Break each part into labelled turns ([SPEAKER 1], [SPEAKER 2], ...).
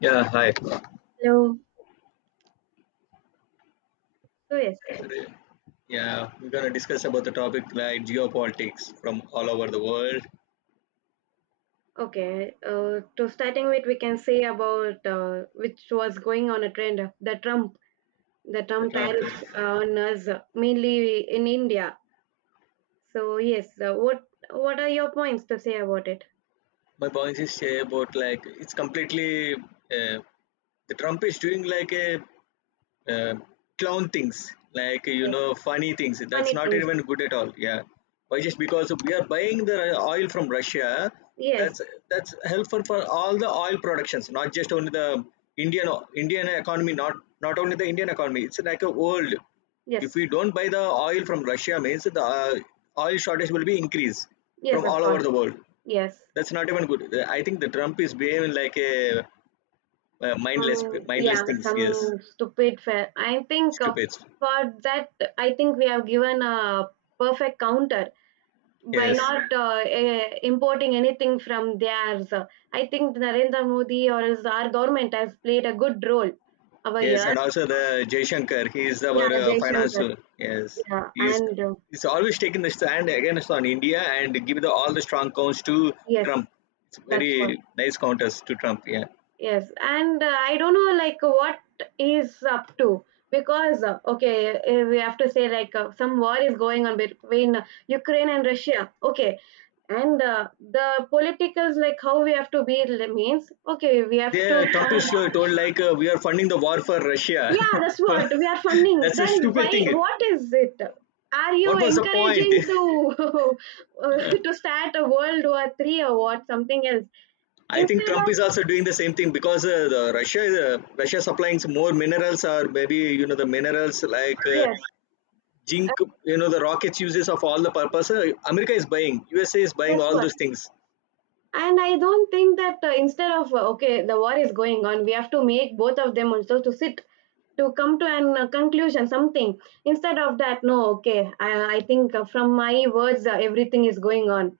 [SPEAKER 1] Yeah, hi.
[SPEAKER 2] Hello. So yes,
[SPEAKER 1] Today, yeah, we're going to discuss about the topic like geopolitics from all over the world.
[SPEAKER 2] okay. To starting with, we can say about which was going on a trend, of the Trump, the
[SPEAKER 1] The
[SPEAKER 2] Trump
[SPEAKER 1] Trump,
[SPEAKER 2] tariffs on us, mainly in India. So yes, what are your points to say about it?
[SPEAKER 1] my point is say about like it's completely the Trump is doing like a uh, clown things like
[SPEAKER 2] Yes,
[SPEAKER 1] funny things that's
[SPEAKER 2] funny
[SPEAKER 1] not
[SPEAKER 2] things.
[SPEAKER 1] even good at all, yeah. Why just because we are buying the oil from Russia? that's
[SPEAKER 2] Yes,
[SPEAKER 1] that's helpful for all the oil productions, not just only the indian indian economy, not only the Indian economy, it's like a world. If
[SPEAKER 2] yes,
[SPEAKER 1] we don't buy the oil from Russia means the oil shortage will be increased
[SPEAKER 2] yes,
[SPEAKER 1] from
[SPEAKER 2] of
[SPEAKER 1] all over
[SPEAKER 2] course.
[SPEAKER 1] the world.
[SPEAKER 2] Yes.
[SPEAKER 1] That's not even good. I think the Trump is behaving like a mindless mindless
[SPEAKER 2] Yeah,
[SPEAKER 1] things, yes.
[SPEAKER 2] some stupid fair. I think
[SPEAKER 1] Stupid.
[SPEAKER 2] for that, I think we have given a perfect counter by
[SPEAKER 1] Yes,
[SPEAKER 2] not importing anything from theirs. I think Narendra Modi or his, our government has played a good role over
[SPEAKER 1] yes,
[SPEAKER 2] here.
[SPEAKER 1] and also the Jayshankar, he is our
[SPEAKER 2] Yeah, Jai
[SPEAKER 1] finance.
[SPEAKER 2] Shankar.
[SPEAKER 1] Yes,
[SPEAKER 2] Yeah,
[SPEAKER 1] he's
[SPEAKER 2] and
[SPEAKER 1] he's always taking the stand against on India and give the all the strong counts to
[SPEAKER 2] yes,
[SPEAKER 1] Trump. It's
[SPEAKER 2] that's what.
[SPEAKER 1] very nice counters to Trump. Yeah,
[SPEAKER 2] Yes, and I don't know like what he's up to because okay, we have to say like some war is going on between Ukraine and Russia. Okay, and the politicals like how we have to be, means okay, we have to
[SPEAKER 1] they Trump
[SPEAKER 2] come.
[SPEAKER 1] is told like we are funding the war for Russia.
[SPEAKER 2] Yeah, that's what we are funding.
[SPEAKER 1] That's a
[SPEAKER 2] Then
[SPEAKER 1] stupid
[SPEAKER 2] why?
[SPEAKER 1] thing.
[SPEAKER 2] What is it? Are you
[SPEAKER 1] What was the point?
[SPEAKER 2] encouraging to, uh,
[SPEAKER 1] Uh,
[SPEAKER 2] to start a World War Three or what? Something else
[SPEAKER 1] I think
[SPEAKER 2] instead
[SPEAKER 1] Trump is
[SPEAKER 2] of.
[SPEAKER 1] also doing the same thing because the Russia is Russia supplying some more minerals or maybe the minerals like
[SPEAKER 2] Yes,
[SPEAKER 1] Jink,
[SPEAKER 2] uh,
[SPEAKER 1] the rockets uses of all the purpose. America is buying. USA is buying
[SPEAKER 2] that's
[SPEAKER 1] all
[SPEAKER 2] what.
[SPEAKER 1] those things.
[SPEAKER 2] And I don't think that, instead of, okay, the war is going on. We have to make both of them also to sit, to come to an conclusion, something instead of that. No, okay, I think from my words everything is going on.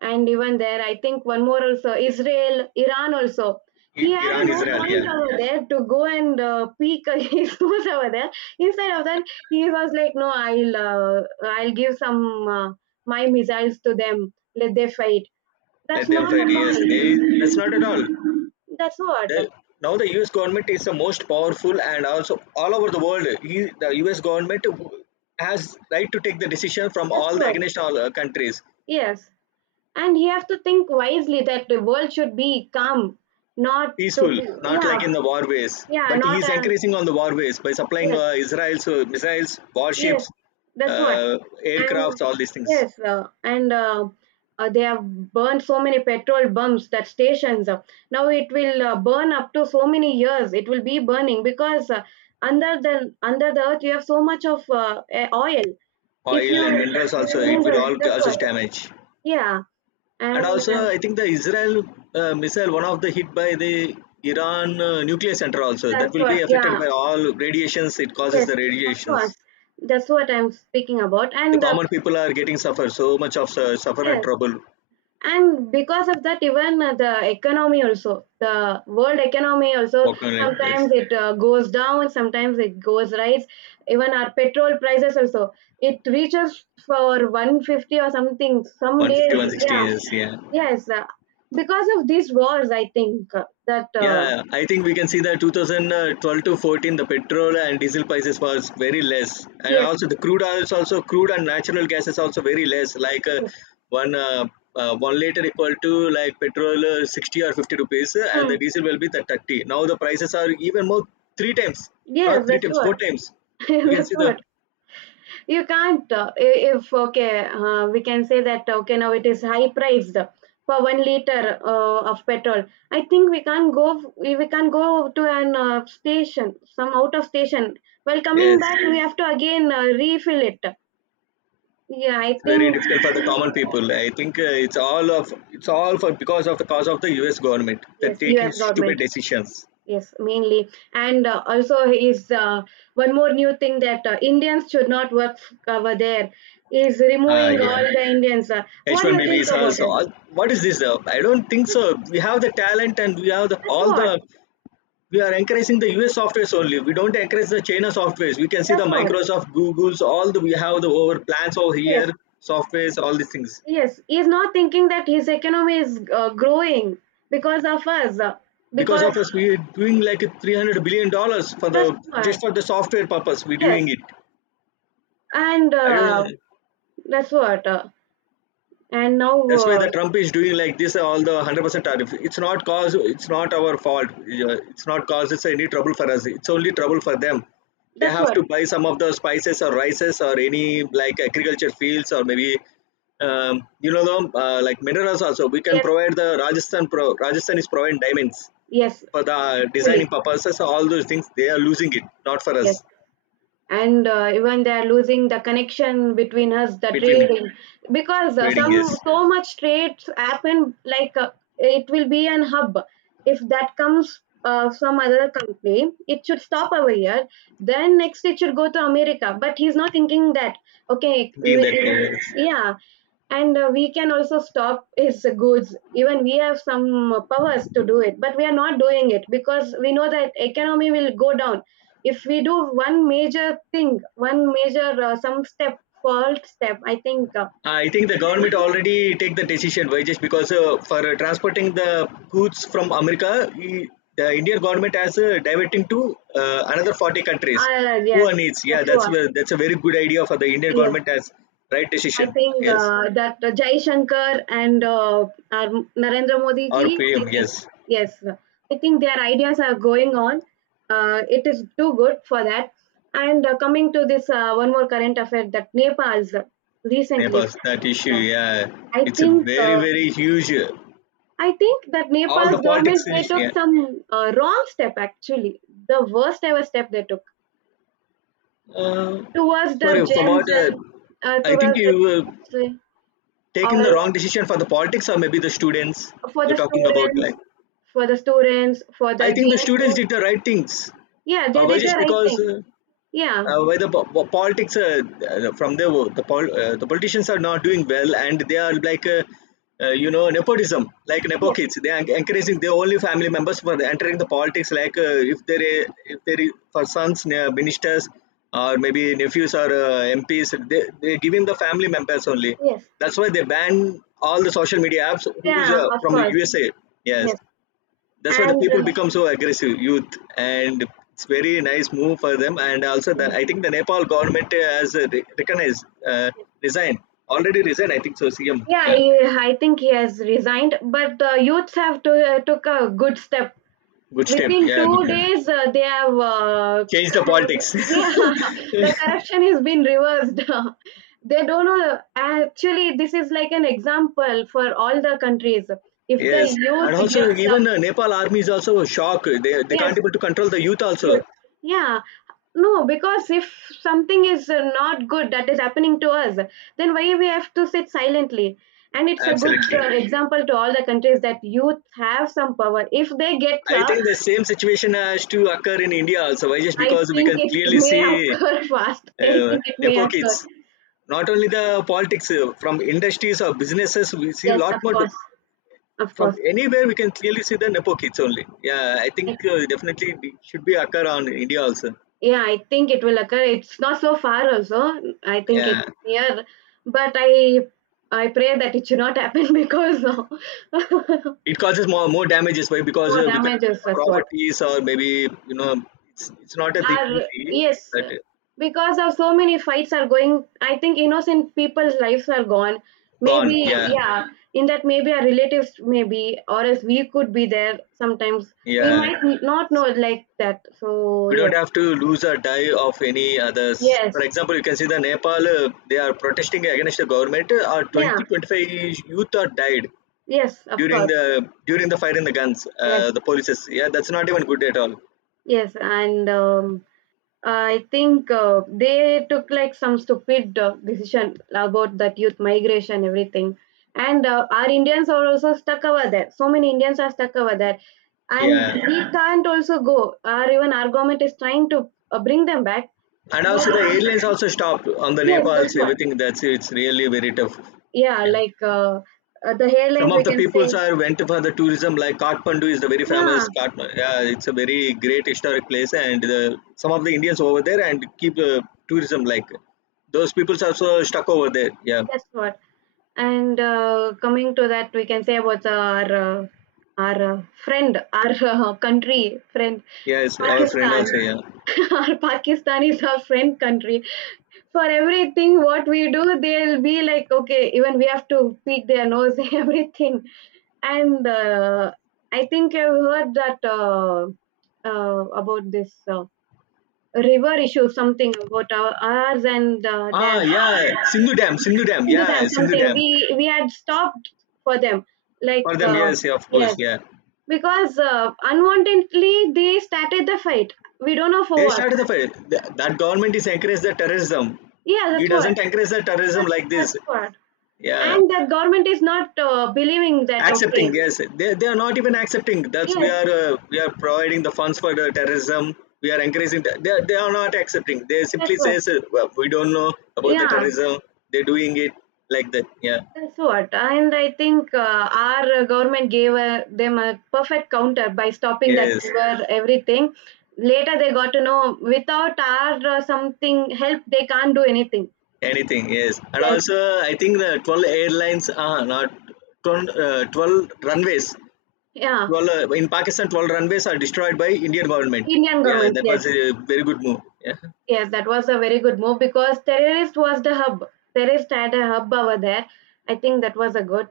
[SPEAKER 2] And even there I think one more also, Israel, Iran also, he had a
[SPEAKER 1] Iran,
[SPEAKER 2] no
[SPEAKER 1] Israel,
[SPEAKER 2] point
[SPEAKER 1] yeah.
[SPEAKER 2] over there to go and peek his nose over there. Instead of that, he was like, no, I'll give some, uh, my missiles to them, let they fight. That's
[SPEAKER 1] Let them
[SPEAKER 2] not
[SPEAKER 1] fight.
[SPEAKER 2] a
[SPEAKER 1] Yes, they.
[SPEAKER 2] point.
[SPEAKER 1] That's not at all.
[SPEAKER 2] That's what.
[SPEAKER 1] They, now the U.S. government is the most powerful, and also all over the world, the U.S. government has right to take the decision from
[SPEAKER 2] That's
[SPEAKER 1] all the
[SPEAKER 2] what.
[SPEAKER 1] against all countries,
[SPEAKER 2] Yes. And you have to think wisely, that the world should be calm, not to
[SPEAKER 1] peaceful,
[SPEAKER 2] be.
[SPEAKER 1] not
[SPEAKER 2] Yeah,
[SPEAKER 1] like in the war ways.
[SPEAKER 2] yeah,
[SPEAKER 1] But he
[SPEAKER 2] not
[SPEAKER 1] is
[SPEAKER 2] a,
[SPEAKER 1] encouraging on the war ways by supplying
[SPEAKER 2] yes,
[SPEAKER 1] Israel's missiles,
[SPEAKER 2] yes,
[SPEAKER 1] warships,
[SPEAKER 2] that's what.
[SPEAKER 1] uh,
[SPEAKER 2] And
[SPEAKER 1] aircrafts, all these things.
[SPEAKER 2] yes, and they have burned so many petrol bumps, that stations. Now it will burn up to so many years. It will be burning because under the earth you have so much of oil. If
[SPEAKER 1] Oil
[SPEAKER 2] you
[SPEAKER 1] and minerals also it will
[SPEAKER 2] minerals,
[SPEAKER 1] all
[SPEAKER 2] that's
[SPEAKER 1] causes
[SPEAKER 2] what.
[SPEAKER 1] damage.
[SPEAKER 2] Yeah,
[SPEAKER 1] And
[SPEAKER 2] and
[SPEAKER 1] also I think the Israel missile one of the hit by the Iran nuclear center also
[SPEAKER 2] that's
[SPEAKER 1] that will be
[SPEAKER 2] what.
[SPEAKER 1] affected
[SPEAKER 2] Yeah,
[SPEAKER 1] by all radiations. It causes
[SPEAKER 2] yes,
[SPEAKER 1] the
[SPEAKER 2] of course.
[SPEAKER 1] radiations.
[SPEAKER 2] That's what I'm speaking about.
[SPEAKER 1] The
[SPEAKER 2] And
[SPEAKER 1] common people are getting suffer so much of suffer and
[SPEAKER 2] yes,
[SPEAKER 1] trouble,
[SPEAKER 2] and because of that even the economy also, the world economy also,
[SPEAKER 1] walking like, yes,
[SPEAKER 2] sometimes it goes down, sometimes it goes rise, even our petrol prices also, it reaches for 150 or something some days.
[SPEAKER 1] 150 160
[SPEAKER 2] Yeah,
[SPEAKER 1] years, yeah.
[SPEAKER 2] yes, because of these wars I think that
[SPEAKER 1] Yeah, I think we can see that 2012 to 14, the petrol and diesel prices was very less, and
[SPEAKER 2] yes,
[SPEAKER 1] also the crude oil is also crude and natural gas is also very less. Like
[SPEAKER 2] yes.
[SPEAKER 1] one uh, one liter equal to like petrol 60 or 50 rupees, and
[SPEAKER 2] Hmm.
[SPEAKER 1] the diesel will be the 30. Now the prices are even more three times,
[SPEAKER 2] Yes,
[SPEAKER 1] not three
[SPEAKER 2] that's
[SPEAKER 1] times,
[SPEAKER 2] what.
[SPEAKER 1] four times. We can
[SPEAKER 2] That's
[SPEAKER 1] see the,
[SPEAKER 2] what. You can't. If okay, we can say that okay, now it is high priced for 1 liter of petrol. I think we can't go. We can't go to an station, some out of station. While coming
[SPEAKER 1] yes,
[SPEAKER 2] back, we have to again refill it. Yeah, I
[SPEAKER 1] it's very
[SPEAKER 2] think,
[SPEAKER 1] difficult for the common people. I think it's all for because of the cause of the U.S. government. They're
[SPEAKER 2] yes,
[SPEAKER 1] taking
[SPEAKER 2] U.S.
[SPEAKER 1] stupid
[SPEAKER 2] government.
[SPEAKER 1] decisions.
[SPEAKER 2] Yes, mainly, and also is one more new thing, that Indians should not work over there, is
[SPEAKER 1] Ah,
[SPEAKER 2] removing
[SPEAKER 1] yeah.
[SPEAKER 2] all the Indians. What do you
[SPEAKER 1] H-1B
[SPEAKER 2] think
[SPEAKER 1] visas.
[SPEAKER 2] about it?
[SPEAKER 1] What is this though? I don't think so.
[SPEAKER 2] That's,
[SPEAKER 1] We have the talent, and we have the,
[SPEAKER 2] that's
[SPEAKER 1] all the.
[SPEAKER 2] what.
[SPEAKER 1] We are encouraging the US softwares only. We don't encourage the China softwares. We can see
[SPEAKER 2] That's
[SPEAKER 1] the
[SPEAKER 2] what.
[SPEAKER 1] Microsoft, Google's, all the we have the over plans over
[SPEAKER 2] Yes,
[SPEAKER 1] here, softwares, all these things.
[SPEAKER 2] yes. He's not thinking that his economy is growing because of us.
[SPEAKER 1] Because
[SPEAKER 2] Because
[SPEAKER 1] of us, we're doing like $300 billion for
[SPEAKER 2] that's
[SPEAKER 1] the
[SPEAKER 2] what.
[SPEAKER 1] just for the software purpose. We're
[SPEAKER 2] Yes,
[SPEAKER 1] doing it.
[SPEAKER 2] and
[SPEAKER 1] I don't.
[SPEAKER 2] that's what. And now
[SPEAKER 1] That's why the Trump is doing like this. All the 100% tariff. It's not cause. It's not our fault. Yeah, it's not cause. It's any trouble for us. It's only trouble for them. They
[SPEAKER 2] That's
[SPEAKER 1] have
[SPEAKER 2] what.
[SPEAKER 1] to buy some of the spices or rices or any like agriculture fields or maybe the like minerals also. We can
[SPEAKER 2] Yes,
[SPEAKER 1] provide the Rajasthan. Rajasthan is providing diamonds
[SPEAKER 2] yes.
[SPEAKER 1] for the designing
[SPEAKER 2] Actually,
[SPEAKER 1] purposes. All those things they are losing it. Not for
[SPEAKER 2] yes.
[SPEAKER 1] us,
[SPEAKER 2] And even they are losing the connection between us, the
[SPEAKER 1] between
[SPEAKER 2] trading, because
[SPEAKER 1] trading.
[SPEAKER 2] some
[SPEAKER 1] Yes,
[SPEAKER 2] so much trades happen, like it will be an hub. If that comes from other country, it should stop over here, then next it should go to America, but he's not thinking that, okay, we
[SPEAKER 1] thinking that way.
[SPEAKER 2] will-.
[SPEAKER 1] Yes.
[SPEAKER 2] Yeah, and we can also stop his goods, even we have some powers to do it, but we are not doing it, because we know that economy will go down if we do one major thing, one major some step, fault step, I think.
[SPEAKER 1] I think the government already take the decision why just because for transporting the goods from America, the Indian government has diverting to another 40 countries who are
[SPEAKER 2] Yes,
[SPEAKER 1] needs. Yeah,
[SPEAKER 2] that's
[SPEAKER 1] that's
[SPEAKER 2] what,
[SPEAKER 1] where that's a very good idea for the Indian
[SPEAKER 2] yes.
[SPEAKER 1] government has right
[SPEAKER 2] I
[SPEAKER 1] decision.
[SPEAKER 2] think
[SPEAKER 1] Yes,
[SPEAKER 2] that Jai Shankar and our Narendra Modi
[SPEAKER 1] or
[SPEAKER 2] ji, I
[SPEAKER 1] PM.
[SPEAKER 2] think,
[SPEAKER 1] Yes,
[SPEAKER 2] yes, I think their ideas are going on. It is too good for that. And coming to this one more current affair, that Nepal's, recently,
[SPEAKER 1] Nepal that issue.
[SPEAKER 2] yeah,
[SPEAKER 1] Yeah,
[SPEAKER 2] I
[SPEAKER 1] it's a
[SPEAKER 2] think
[SPEAKER 1] very
[SPEAKER 2] uh,
[SPEAKER 1] very huge.
[SPEAKER 2] I think that
[SPEAKER 1] All the
[SPEAKER 2] Nepal's government,
[SPEAKER 1] politics.
[SPEAKER 2] they took
[SPEAKER 1] Yeah.
[SPEAKER 2] some wrong step actually, the worst ever step they took
[SPEAKER 1] Uh,
[SPEAKER 2] towards the
[SPEAKER 1] sorry for
[SPEAKER 2] gens,
[SPEAKER 1] what.
[SPEAKER 2] and
[SPEAKER 1] I think
[SPEAKER 2] towards
[SPEAKER 1] you.
[SPEAKER 2] the Gen, or
[SPEAKER 1] Taken the
[SPEAKER 2] else
[SPEAKER 1] wrong decision for the politics or maybe the students
[SPEAKER 2] for the
[SPEAKER 1] you're talking about
[SPEAKER 2] students,
[SPEAKER 1] like.
[SPEAKER 2] for the students, for the
[SPEAKER 1] I think the
[SPEAKER 2] gens
[SPEAKER 1] students
[SPEAKER 2] youth.
[SPEAKER 1] did the right things.
[SPEAKER 2] Yeah, they
[SPEAKER 1] Why
[SPEAKER 2] did the
[SPEAKER 1] just
[SPEAKER 2] right
[SPEAKER 1] because
[SPEAKER 2] thing. Yeah.
[SPEAKER 1] where the politics from the politicians are not doing well, and they are like nepotism, like nepo
[SPEAKER 2] Yes.
[SPEAKER 1] kids they are encouraging their only family members for entering the politics, like if there is for sons ministers or maybe nephews or MPs they giving the family members only.
[SPEAKER 2] Yes.
[SPEAKER 1] That's why they ban all the social media apps who's
[SPEAKER 2] Yeah. Of
[SPEAKER 1] from the
[SPEAKER 2] course.
[SPEAKER 1] USA. Yes,
[SPEAKER 2] Yes.
[SPEAKER 1] that's why the
[SPEAKER 2] And.
[SPEAKER 1] people become so aggressive youth. And it's very nice move for them. And also
[SPEAKER 2] Uh,
[SPEAKER 1] I think the Nepal government has recognized resign already resigned, I think so. CM,
[SPEAKER 2] yeah,
[SPEAKER 1] yeah.
[SPEAKER 2] I think he has resigned, but the youths have to, took a good step
[SPEAKER 1] Good step,
[SPEAKER 2] within
[SPEAKER 1] yeah, good
[SPEAKER 2] two
[SPEAKER 1] move.
[SPEAKER 2] days They have
[SPEAKER 1] Change the politics.
[SPEAKER 2] yeah, the corruption has been reversed. They don't know actually, this is like an example for all the countries, if the
[SPEAKER 1] Yes,
[SPEAKER 2] youth
[SPEAKER 1] and also
[SPEAKER 2] gets up.
[SPEAKER 1] even Nepal army is also shocked. They
[SPEAKER 2] Yes,
[SPEAKER 1] can't able to control the youth also.
[SPEAKER 2] youth, yeah. No, because if something is not good that is happening to us, then why we have to sit silently? And it's a good
[SPEAKER 1] Absolutely.
[SPEAKER 2] example to all the countries, that youth have some power if they get
[SPEAKER 1] I
[SPEAKER 2] up.
[SPEAKER 1] think the same situation has to occur in India also. Why just
[SPEAKER 2] I
[SPEAKER 1] because we
[SPEAKER 2] think
[SPEAKER 1] can
[SPEAKER 2] it
[SPEAKER 1] clearly
[SPEAKER 2] may
[SPEAKER 1] see
[SPEAKER 2] occur fast. I
[SPEAKER 1] uh,
[SPEAKER 2] think it may
[SPEAKER 1] Nepo
[SPEAKER 2] occur.
[SPEAKER 1] kids not only the politics, from industries or businesses we see a
[SPEAKER 2] Yes,
[SPEAKER 1] lot
[SPEAKER 2] of
[SPEAKER 1] more
[SPEAKER 2] course, of
[SPEAKER 1] from
[SPEAKER 2] course.
[SPEAKER 1] anywhere we can clearly see the nepo kids only, yeah. I think
[SPEAKER 2] I,
[SPEAKER 1] definitely it should be occur on India also.
[SPEAKER 2] yeah, I think it will occur. It's not so far also. I think it's
[SPEAKER 1] Yeah,
[SPEAKER 2] near, but I pray that it should not happen because of,
[SPEAKER 1] it causes more damages. Why? Because
[SPEAKER 2] more damages. That's what.
[SPEAKER 1] properties or maybe you know it's not a thing
[SPEAKER 2] Are,
[SPEAKER 1] easy,
[SPEAKER 2] yes,
[SPEAKER 1] but
[SPEAKER 2] because of so many fights are going, I think innocent people's lives are gone.
[SPEAKER 1] gone,
[SPEAKER 2] Maybe,
[SPEAKER 1] yeah.
[SPEAKER 2] yeah, in that maybe our relatives maybe, or else we could be there sometimes. We
[SPEAKER 1] Yeah,
[SPEAKER 2] might not know like that. So
[SPEAKER 1] we
[SPEAKER 2] yes,
[SPEAKER 1] don't have to lose or die of any others. For
[SPEAKER 2] yes,
[SPEAKER 1] example, you can see the Nepal, they are protesting against the government.
[SPEAKER 2] yeah,
[SPEAKER 1] 2025 youth are died
[SPEAKER 2] yes, of course,
[SPEAKER 1] during the fire in the guns,
[SPEAKER 2] yes,
[SPEAKER 1] the polices, yeah. That's not even good at all.
[SPEAKER 2] yes, and I think they took like some stupid decision about that youth migration, everything. And our Indians are also stuck over there. So many Indians are stuck over there, and
[SPEAKER 1] Yeah,
[SPEAKER 2] we can't also go, or even our government is trying to bring them back,
[SPEAKER 1] and
[SPEAKER 2] but
[SPEAKER 1] also the airlines also stopped on the
[SPEAKER 2] yes, that's
[SPEAKER 1] Nepals
[SPEAKER 2] what.
[SPEAKER 1] everything. That's it's really very tough,
[SPEAKER 2] Yeah,
[SPEAKER 1] yeah.
[SPEAKER 2] like the
[SPEAKER 1] Some
[SPEAKER 2] airlines, we
[SPEAKER 1] of the
[SPEAKER 2] can
[SPEAKER 1] peoples
[SPEAKER 2] say,
[SPEAKER 1] are went for the tourism like Kathmandu is the very
[SPEAKER 2] yeah.
[SPEAKER 1] famous Kathmandu, yeah, it's a very great historic place. And some of the Indians over there, and keep tourism like, those peoples also stuck over there, yeah.
[SPEAKER 2] That's what. And coming to that, we can say about our friend, our country friend,
[SPEAKER 1] Yes, our friend
[SPEAKER 2] Pakistan.
[SPEAKER 1] also, yeah.
[SPEAKER 2] Our Pakistan is our friend country. For everything what we do, they'll be like, okay, even we have to pick their nose, everything. And I think I've heard that, about this river issue, something about ours and
[SPEAKER 1] Ah,
[SPEAKER 2] theirs,
[SPEAKER 1] yeah. Sindhu Dam, Sindhu Dam,
[SPEAKER 2] into
[SPEAKER 1] yeah,
[SPEAKER 2] them
[SPEAKER 1] Sindhu
[SPEAKER 2] something.
[SPEAKER 1] Dam,
[SPEAKER 2] We had stopped for them, like,
[SPEAKER 1] for them. Yes, yeah, of course,
[SPEAKER 2] yes,
[SPEAKER 1] yeah.
[SPEAKER 2] because unwantedly they started the fight, we don't know for
[SPEAKER 1] They
[SPEAKER 2] what.
[SPEAKER 1] started the fire. That government is encourage the terrorism.
[SPEAKER 2] Yeah,
[SPEAKER 1] He
[SPEAKER 2] that's what.
[SPEAKER 1] doesn't encourage the terrorism
[SPEAKER 2] that's,
[SPEAKER 1] like this.
[SPEAKER 2] that's what,
[SPEAKER 1] Yeah,
[SPEAKER 2] and the government is not believing that, okay,
[SPEAKER 1] accepting. Yes, they are not even accepting. That's we
[SPEAKER 2] yes,
[SPEAKER 1] are uh, we are providing the funds for the terrorism. We are encouraging. They are not accepting. They
[SPEAKER 2] that's
[SPEAKER 1] simply
[SPEAKER 2] what,
[SPEAKER 1] says well, we don't know about the
[SPEAKER 2] yeah,
[SPEAKER 1] terrorism. They're doing it like that. Yeah.
[SPEAKER 2] that's what. And I think our government gave them a perfect counter by stopping that
[SPEAKER 1] Yes.
[SPEAKER 2] river, everything. Later they got to know, without our something help they can't do anything.
[SPEAKER 1] Anything. Yes. And
[SPEAKER 2] Yes,
[SPEAKER 1] also, I think the 12 airlines are not 12 runways.
[SPEAKER 2] yeah,
[SPEAKER 1] 12 in Pakistan, 12 runways are destroyed by Indian government.
[SPEAKER 2] Indian
[SPEAKER 1] Yeah,
[SPEAKER 2] governments.
[SPEAKER 1] that
[SPEAKER 2] Yes,
[SPEAKER 1] was a very good move. Yeah.
[SPEAKER 2] yes, that was a very good move, because terrorist was the hub. Terrorist had a hub over there. I think that was a good.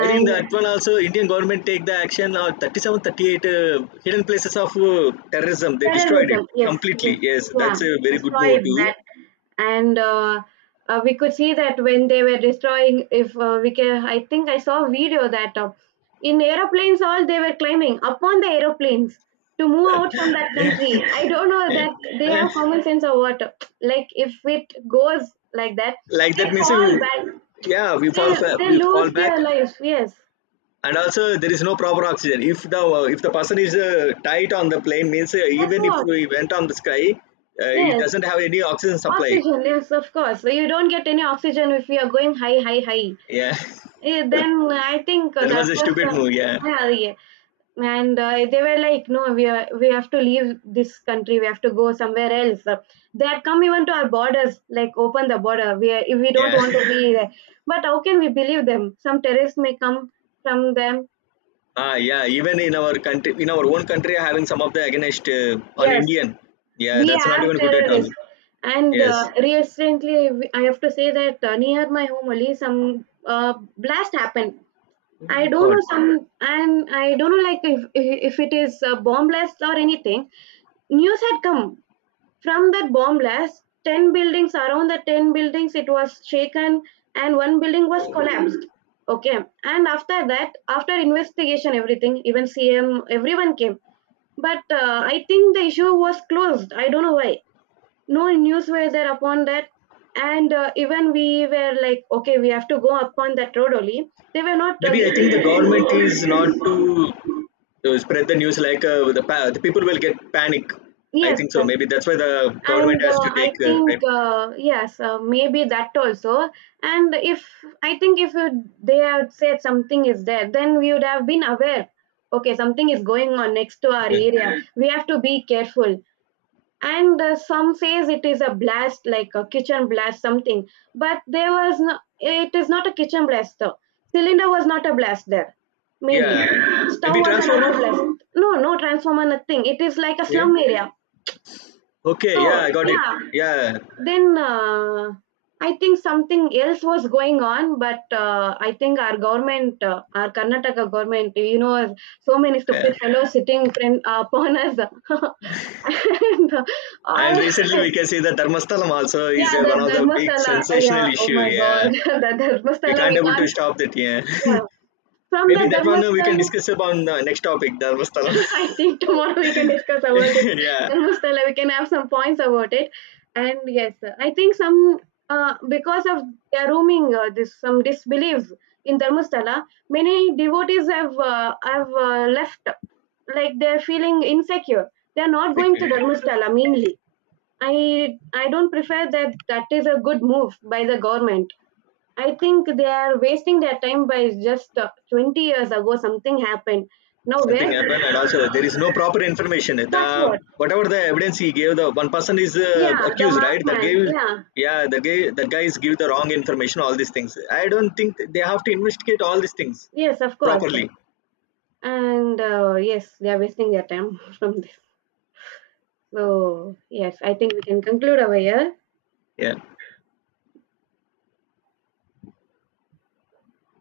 [SPEAKER 1] I think that one also Indian government take the action or 37, 38 hidden places of terrorism. They destroyed it
[SPEAKER 2] terrorism, yes, yes,
[SPEAKER 1] completely. Yes,
[SPEAKER 2] yeah,
[SPEAKER 1] that's a very good move
[SPEAKER 2] destroyed
[SPEAKER 1] too.
[SPEAKER 2] that, and we could see that when they were destroying. If we can, I think I saw a video that, in aeroplanes, all they were climbing upon the aeroplanes to move out from that
[SPEAKER 1] Yeah.
[SPEAKER 2] country. I don't know
[SPEAKER 1] Yeah.
[SPEAKER 2] that they
[SPEAKER 1] Yeah.
[SPEAKER 2] have common sense or what. Like if it goes like that,
[SPEAKER 1] Like
[SPEAKER 2] they
[SPEAKER 1] that means
[SPEAKER 2] fall back.
[SPEAKER 1] yeah, we fall
[SPEAKER 2] They they
[SPEAKER 1] we fall
[SPEAKER 2] lose
[SPEAKER 1] back.
[SPEAKER 2] their lives. Yes,
[SPEAKER 1] And also there is no proper oxygen. If the person is tight on the plane means
[SPEAKER 2] that's
[SPEAKER 1] even if
[SPEAKER 2] what.
[SPEAKER 1] we went on the sky, it
[SPEAKER 2] Yes.
[SPEAKER 1] doesn't have any oxygen supply.
[SPEAKER 2] Oxygen, yes, of course. So, you don't get any oxygen if you are going high, high, high.
[SPEAKER 1] Yeah,
[SPEAKER 2] Then
[SPEAKER 1] that
[SPEAKER 2] I think that
[SPEAKER 1] was a
[SPEAKER 2] was,
[SPEAKER 1] stupid move. Yeah,
[SPEAKER 2] yeah, yeah. And they were like, no, we have to leave this country. We have to go somewhere else. They had come even to our borders, like, open the border, we are, if we don't
[SPEAKER 1] yeah,
[SPEAKER 2] want to be there. But how can we believe them? Some terrorists may come from them.
[SPEAKER 1] ah, yeah. Even in our country, in our own country, having some of the against on
[SPEAKER 2] Yes,
[SPEAKER 1] Indian. Yeah,
[SPEAKER 2] we
[SPEAKER 1] that's not
[SPEAKER 2] have
[SPEAKER 1] even good at all.
[SPEAKER 2] terrorists. And
[SPEAKER 1] Yes.
[SPEAKER 2] recently I have to say that near my home only, some blast happened. I
[SPEAKER 1] Oh,
[SPEAKER 2] don't
[SPEAKER 1] God.
[SPEAKER 2] know, some, and I don't know like, if it is a bomb blast or anything. News had come from that bomb blast, 10 buildings, around the 10 buildings it was shaken, and one building was collapsed. Okay. And after that, after investigation, everything, even CM, everyone came. But I think the issue was closed. I don't know why. No news were there upon that. And even we were like, okay, we have to go upon that road only. They were not.
[SPEAKER 1] Maybe I think the
[SPEAKER 2] Giving-,
[SPEAKER 1] government is not to spread the news like the the people will get panic. I
[SPEAKER 2] yes.
[SPEAKER 1] think so. Maybe that's why the government
[SPEAKER 2] And
[SPEAKER 1] has to
[SPEAKER 2] I
[SPEAKER 1] take.
[SPEAKER 2] think yes, maybe that also. And if I think if you, they had said something is there, then we would have been aware, okay, something is going on next to our
[SPEAKER 1] Well,
[SPEAKER 2] area, we have to be careful. And some says it is a blast like a kitchen blast something, but there was no, it is not a kitchen blast though, cylinder was not a blast there mainly,
[SPEAKER 1] yeah.
[SPEAKER 2] stove
[SPEAKER 1] Maybe
[SPEAKER 2] was not
[SPEAKER 1] transformer.
[SPEAKER 2] a blast, no, no transformer, nothing, it is like a
[SPEAKER 1] Okay.
[SPEAKER 2] slum area.
[SPEAKER 1] Okay. Yeah,
[SPEAKER 2] So
[SPEAKER 1] I got it.
[SPEAKER 2] yeah,
[SPEAKER 1] Yeah.
[SPEAKER 2] then I think something else was going on, but I think our government, our Karnataka government, so many
[SPEAKER 1] Yeah.
[SPEAKER 2] stupid fellows sitting friend, upon us. And
[SPEAKER 1] And
[SPEAKER 2] all,
[SPEAKER 1] recently we can see that Dharmasthalam also is
[SPEAKER 2] yeah, that
[SPEAKER 1] one of the big
[SPEAKER 2] Dharmasthala,
[SPEAKER 1] sensational
[SPEAKER 2] yeah, oh
[SPEAKER 1] issue.
[SPEAKER 2] my
[SPEAKER 1] Yeah,
[SPEAKER 2] god, that
[SPEAKER 1] we
[SPEAKER 2] Dharmasthala,
[SPEAKER 1] can't
[SPEAKER 2] we
[SPEAKER 1] able to
[SPEAKER 2] can't,
[SPEAKER 1] stop that. Yeah,
[SPEAKER 2] yeah. From the
[SPEAKER 1] maybe that one we can
[SPEAKER 2] Dharmasthala,
[SPEAKER 1] discuss about the next topic, Dharmasthalam.
[SPEAKER 2] I think tomorrow we can discuss about it.
[SPEAKER 1] Yeah,
[SPEAKER 2] Then Mustala, we can have some points about it. And yes, I think some because of their roaming, this some disbelief in Dharmastala, many devotees have left, like they're feeling insecure. They're not going
[SPEAKER 1] exactly,
[SPEAKER 2] to
[SPEAKER 1] yeah.
[SPEAKER 2] Dharmastala mainly. I don't prefer that. That is a good move by the government. I think they are wasting their time by just 20 years ago something happened. Now
[SPEAKER 1] Something
[SPEAKER 2] where
[SPEAKER 1] happened, and also there is no proper information. The
[SPEAKER 2] that's what.
[SPEAKER 1] whatever the evidence he gave, the one person is
[SPEAKER 2] Yeah, the
[SPEAKER 1] accused, right?
[SPEAKER 2] masked
[SPEAKER 1] That
[SPEAKER 2] man.
[SPEAKER 1] gave,
[SPEAKER 2] Yeah,
[SPEAKER 1] yeah, the guy, that guys give the wrong information. All these things. I don't think they have to investigate all these things
[SPEAKER 2] yes, of course.
[SPEAKER 1] properly.
[SPEAKER 2] And yes, they are wasting their time from this. So, yes, I think we can conclude over here.
[SPEAKER 1] Yeah.